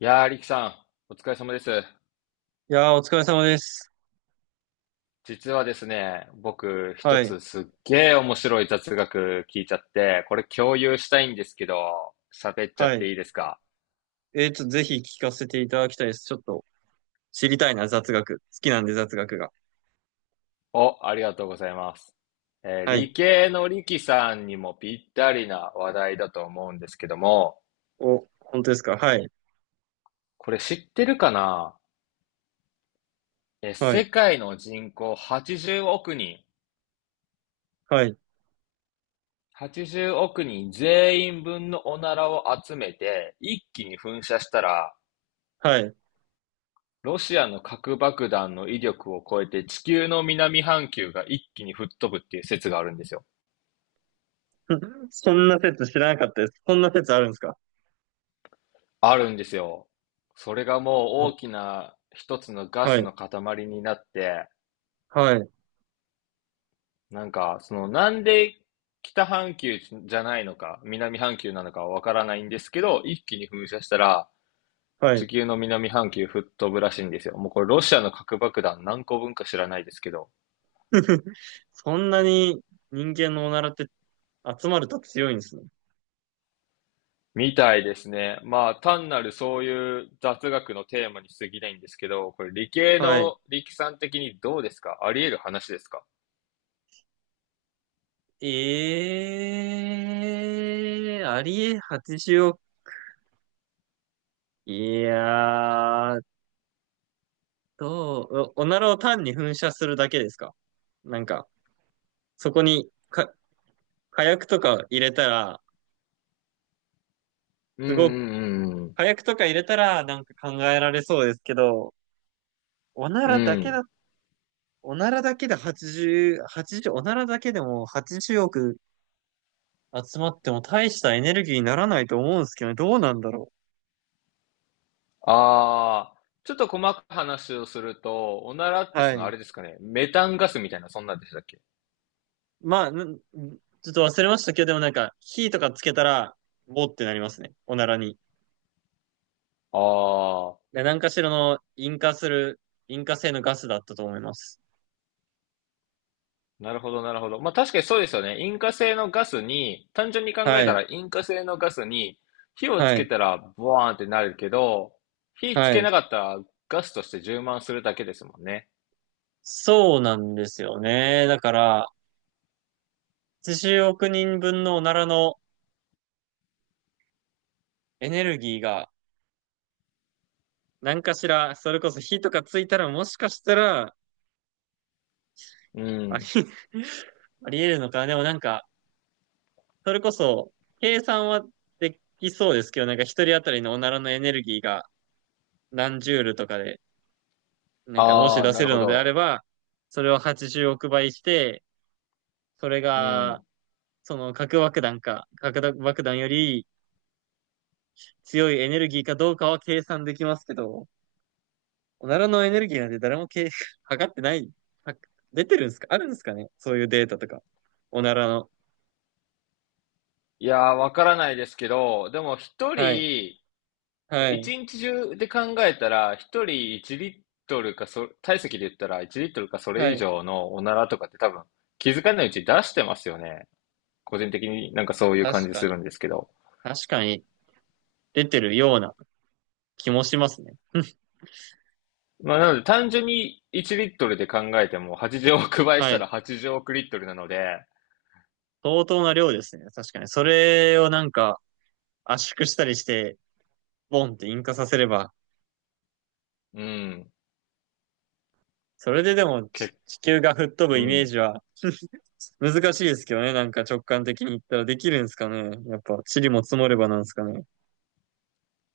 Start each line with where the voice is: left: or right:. left: いやー、リキさん、お疲れ様です。
right: いやー、お疲れ様です。
left: 実はですね、僕、一
right: はい。
left: つすっげー面白い雑学聞いちゃって、これ共有したいんですけど、喋っちゃっ
right: は
left: て
right: い。
left: いいですか？
right: ちょっとぜひ聞かせていただきたいです。ちょっと知りたいな、雑学。好きなんで、雑学が。
left: お、ありがとうございます。
right: はい。
left: 理系のリキさんにもぴったりな話題だと思うんですけども、
right: お、本当ですか？はい。
left: これ知ってるかな？
right: は
left: 世
right: い。
left: 界の人口80億人、
right: はい。
left: 80億人全員分のおならを集めて、一気に噴射したら、
right: はい。
left: ロシアの核爆弾の威力を超えて地球の南半球が一気に吹っ飛ぶっていう説があるんですよ。
right: そんな説知らなかったです。そんな説あるんですか？
left: あるんですよ。それがもう
right: お、
left: 大きな一つのガ
right: は
left: ス
right: い。
left: の塊になって、
right: はい。
left: なんか、そのなんで北半球じゃないのか、南半球なのかはわからないんですけど、一気に噴射したら
right: は
left: 地
right: い。
left: 球の南半球吹っ飛ぶらしいんですよ。もうこれロシアの核爆弾何個分か知らないですけど、
right: そんなに人間のおならって集まると強いんですね。
left: みたいですね。まあ、単なるそういう雑学のテーマに過ぎないんですけど、これ理系
right: はい。
left: の力さん的にどうですか？あり得る話ですか？
right: ええー、ありえ八0億。いやー、どう、おおならを単に噴射するだけですか？なんか、そこに、火薬とか入れたら、
left: う
right: すごく、
left: ん、うん、
right: 火薬とか入れたらなんか考えられそうですけど、おな
left: うん、
right: らだ
left: うん。う
right: けだ、
left: ん。
right: おならだけでも80億集まっても大したエネルギーにならないと思うんですけどね、どうなんだろ
left: ああ、ちょっと細かく話をすると、おならっ
right: う。
left: て
right: は
left: そのあ
right: い。
left: れですかね。メタンガスみたいな、そんなんでしたっけ？
right: まあ、ちょっと忘れましたけど、でもなんか、火とかつけたら、ボーってなりますね。おならに。
left: ああ、
right: で何かしらの引火性のガスだったと思います。
left: なるほど、なるほど。まあ確かにそうですよね。引火性のガスに、単純に考
right: は
left: えた
right: い、
left: ら引火性のガスに火をつ
right: は
left: け
right: い、
left: たらボワーンってなるけど、火つ
right: は
left: けな
right: い。
left: かったらガスとして充満するだけですもんね。
right: そうなんですよね。だから、80億人分のおならのエネルギーが、何かしら、それこそ火とかついたらもしかしたら、
left: う
right: あり、
left: ん。
right: あり得るのかな。でもなんか、それこそ、計算はできそうですけど、なんか一人当たりのおならのエネルギーが何ジュールとかで、なんかもし
left: ああ、
right: 出
left: な
right: せ
left: る
right: る
left: ほ
right: のであれ
left: ど。
right: ば、それを80億倍して、それ
left: う
right: が
left: ん。
right: その核爆弾より強いエネルギーかどうかは計算できますけど、おならのエネルギーなんて誰も測ってない。は出てるんですか？あるんですかね、そういうデータとか。おならの。
left: いやー、わからないですけど、でも一
right: はい。
left: 人、そ
right: は
left: う
right: い。
left: 一日中で考えたら、一人1リットルか、体積で言ったら1リットルかそ
right: は
left: れ以
right: い。
left: 上のおならとかって多分気づかないうちに出してますよね。個人的になんかそういう感
right: 確
left: じ
right: か
left: す
right: に。
left: るんですけど。
right: 確かに出てるような気もしますね。
left: まあなので単純に1リットルで考えても80億倍し
right: は
left: たら
right: い。
left: 80億リットルなので、
right: 相当な量ですね。確かに。それをなんか圧縮したりして、ボンって引火させれば、
left: うん、
right: それででもち
left: け、
right: 地球が吹っ飛ぶ
left: う
right: イメー
left: ん。
right: ジは難しいですけどね。なんか直感的に言ったらできるんですかね。やっぱ、塵も積もればなんですかね。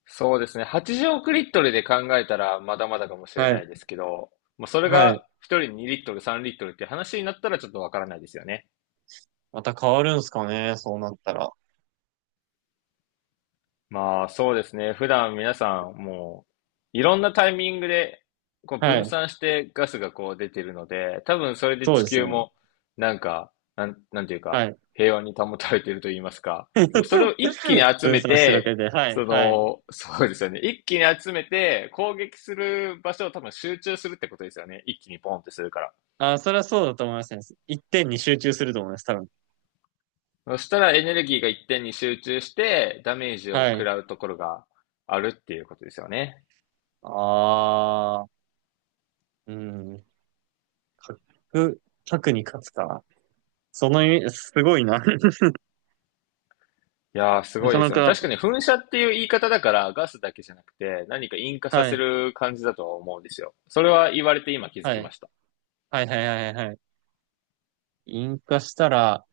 left: そうですね。80億リットルで考えたらまだまだかもしれ
right: は
left: な
right: い。
left: いですけど、もうそれ
right: はい。
left: が1人2リットル3リットルって話になったらちょっとわからないですよね。
right: また変わるんすかね、そうなったら。
left: まあ、そうですね。普段皆さん、もう、いろんなタイミングで、こう
right: は
left: 分
right: い。
left: 散してガスがこう出てるので、多分それで
right: そう
left: 地
right: です
left: 球
right: ね。
left: も、なんか、なんていう
right: は
left: か、
right: い。
left: 平和に保たれていると言いますか。でもそれを 一気に集
right: 分
left: め
right: 散してるわけ
left: て、
right: で。はい。はい。
left: そうですよね。一気に集めて、攻撃する場所を多分集中するってことですよね。一気にポンってするか
right: あ、それはそうだと思いますね。一点に集中すると思います。多分。
left: ら。そしたらエネルギーが一点に集中して、ダメージを
right: は
left: 食
right: い。
left: らうところがあるっていうことですよね。
right: ああ、うん。核、核に勝つか。その意味、すごいな。
left: いやー、す
right: な
left: ごい
right: か
left: で
right: な
left: すよね。
right: か、
left: 確かに噴射っていう言い方だから、ガスだけじゃなくて、何か引火さ
right: は
left: せ
right: い。
left: る感じだとは思うんですよ。それは言われて今気づ
right: は
left: きま
right: い。
left: した。
right: はいはいはいはい。はい。引火したら、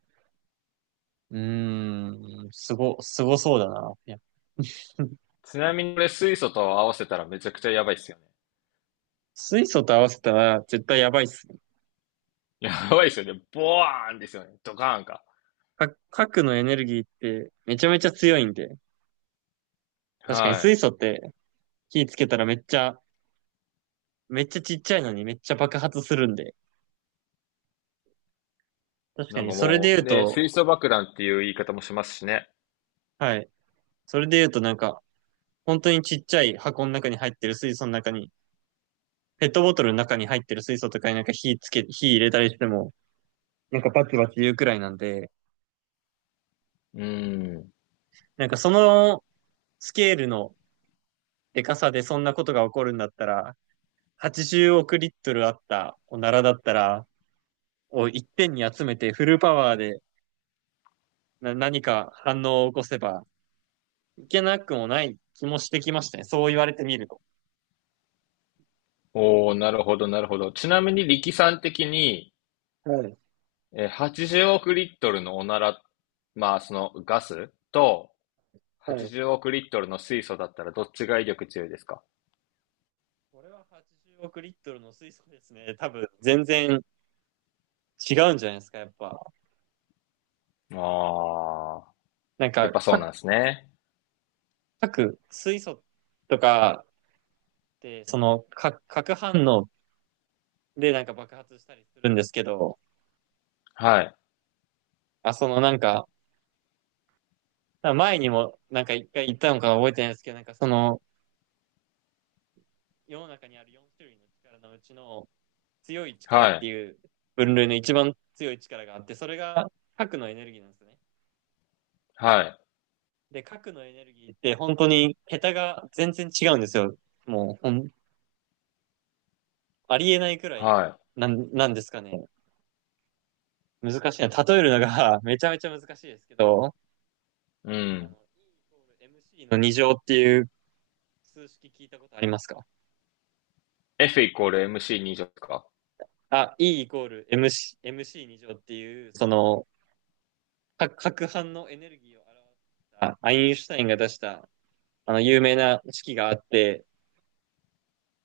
right: うーん、すごそうだな。いや、
left: ちなみにこれ水素と合わせたらめちゃくちゃやばいっすよ
right: 水素と合わせたら絶対やばいっすね。
left: ね。やばいっすよね。ボワーンですよね。ドカーンか。
right: 核のエネルギーってめちゃめちゃ強いんで、確かに
left: はい。
right: 水素って火つけたらめっちゃちっちゃいのにめっちゃ爆発するんで、確か
left: なん
right: に
left: か
right: それで
left: も
right: 言
left: う、
right: う
left: ね、
right: と、
left: 水素爆弾っていう言い方もしますしね。
right: はい、それで言うとなんか、本当にちっちゃい箱の中に入ってる水素の中に、ペットボトルの中に入ってる水素とかになんか火つけ、火入れたりしても、なんかバチバチ言うくらいなんで、
left: うーん。
right: なんかそのスケールのでかさでそんなことが起こるんだったら、80億リットルあったおならだったら、を一点に集めてフルパワーで何か反応を起こせばいけなくもない気もしてきましたね。そう言われてみると。
left: おー、なるほど、なるほど。ちなみに力さん的に、
right: はい、
left: 80億リットルのおなら、まあそのガスと、
right: はい。
left: 80億リットルの水素だったらどっちが威力強いですか？
right: これは80億リットルの水素ですね。多分全然違うんじゃないですか、やっぱ。
left: ああ、
right: なん
left: やっ
right: か、
left: ぱそうなんですね。
right: 各水素とかって、その、核反応でなんか爆発したりするんですけど、
left: はい、
right: あ、そのなんか、前にもなんか一回言ったのか覚えてないですけど、なんかその世の中にある4種類の力のうちの強い力
left: は
right: っ
left: い、
right: ていう分類の一番強い力があって、それが核のエネルギーなんですね。
left: はい、
right: で、核のエネルギーって本当に桁が全然違うんですよ。もうほん、ありえないくらい
left: は
right: なんですかね。難しいな。例えるのが めちゃめちゃ難しいですけど、
left: い、うん。
right: E イコール MC の二乗っていう数式聞いたことありますか？
left: F イコール MC 2乗ですか？
right: あ、E イコール MC、MC 二乗っていう、その、核反応のエネルギーを表したアインシュタインが出したあの有名な式があって、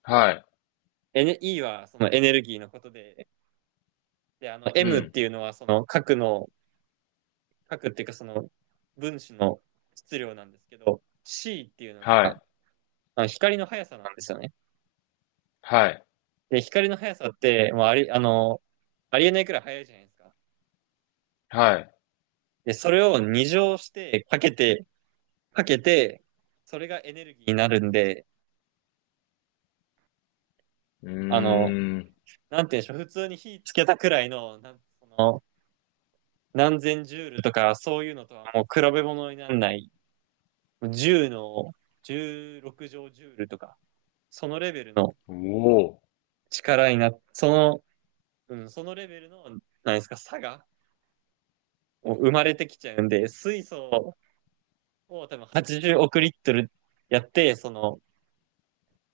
left: はい、
right: E はそのエネルギーのことで、で、あの
left: う
right: M っ
left: ん、
right: ていうのはその核っていうかその分子の質量なんですけど、C っていうの
left: は
right: が
left: い、
right: あの光の速さなんですよね。
left: はい、
right: で、光の速さってもうあり、あの、ありえないくらい速いじゃないですか。
left: はい。
right: で、それを二乗してかけて、かけて、それがエネルギーになるんで、
left: うー
right: あの、
left: ん、
right: なんていうんでしょう、普通に火つけたくらいの、その何千ジュールとか、そういうのとはもう比べ物にならない、10の16乗ジュールとか、そのレベルの
left: お
right: 力になっその、うん、そのレベルの、なんですか、差が生まれてきちゃうんで、水素を多分80億リットルやって、その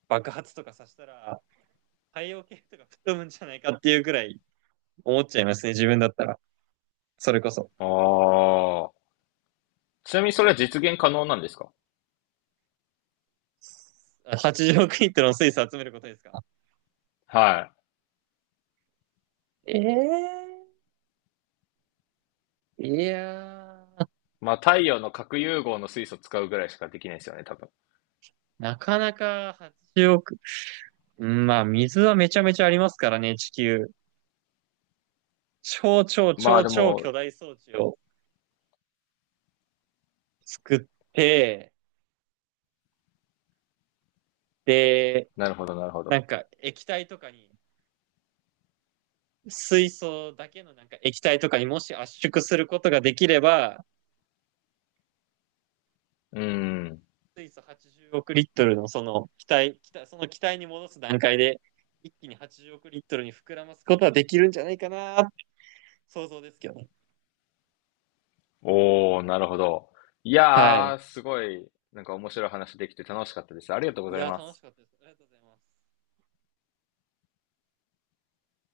right: 爆発とかさせたら、太陽系とか吹っ飛ぶんじゃないかっていうくらい思っちゃいますね、自分だったら。それこそ。
left: お、ああ。ちなみにそれは実現可能なんですか？
right: 80億イントの水素集めることですか？
left: は
right: ええーいやー、
left: い。まあ、太陽の核融合の水素使うぐらいしかできないですよね、多分。
right: なかなか80億。うん、まあ、水はめちゃめちゃありますからね、地球。超超
left: まあ、
right: 超
left: で
right: 超巨
left: も、
right: 大装置を作って、で、
left: なるほど、なるほ
right: なん
left: ど。
right: か液体とかに、水素だけのなんか液体とかにもし圧縮することができれば、
left: うん。
right: 水素80億リットルのその気体、その気体に戻す段階で、一気に80億リットルに膨らますことはできるんじゃないかなって想像ですけどね。
left: おー、なるほど。い
right: は
left: や
right: い。
left: ー、すごい、なんか面白い話できて楽しかったです。ありがとうご
right: い
left: ざい
right: や、
left: ま
right: 楽し
left: す。
right: かったです。ありがとうございます。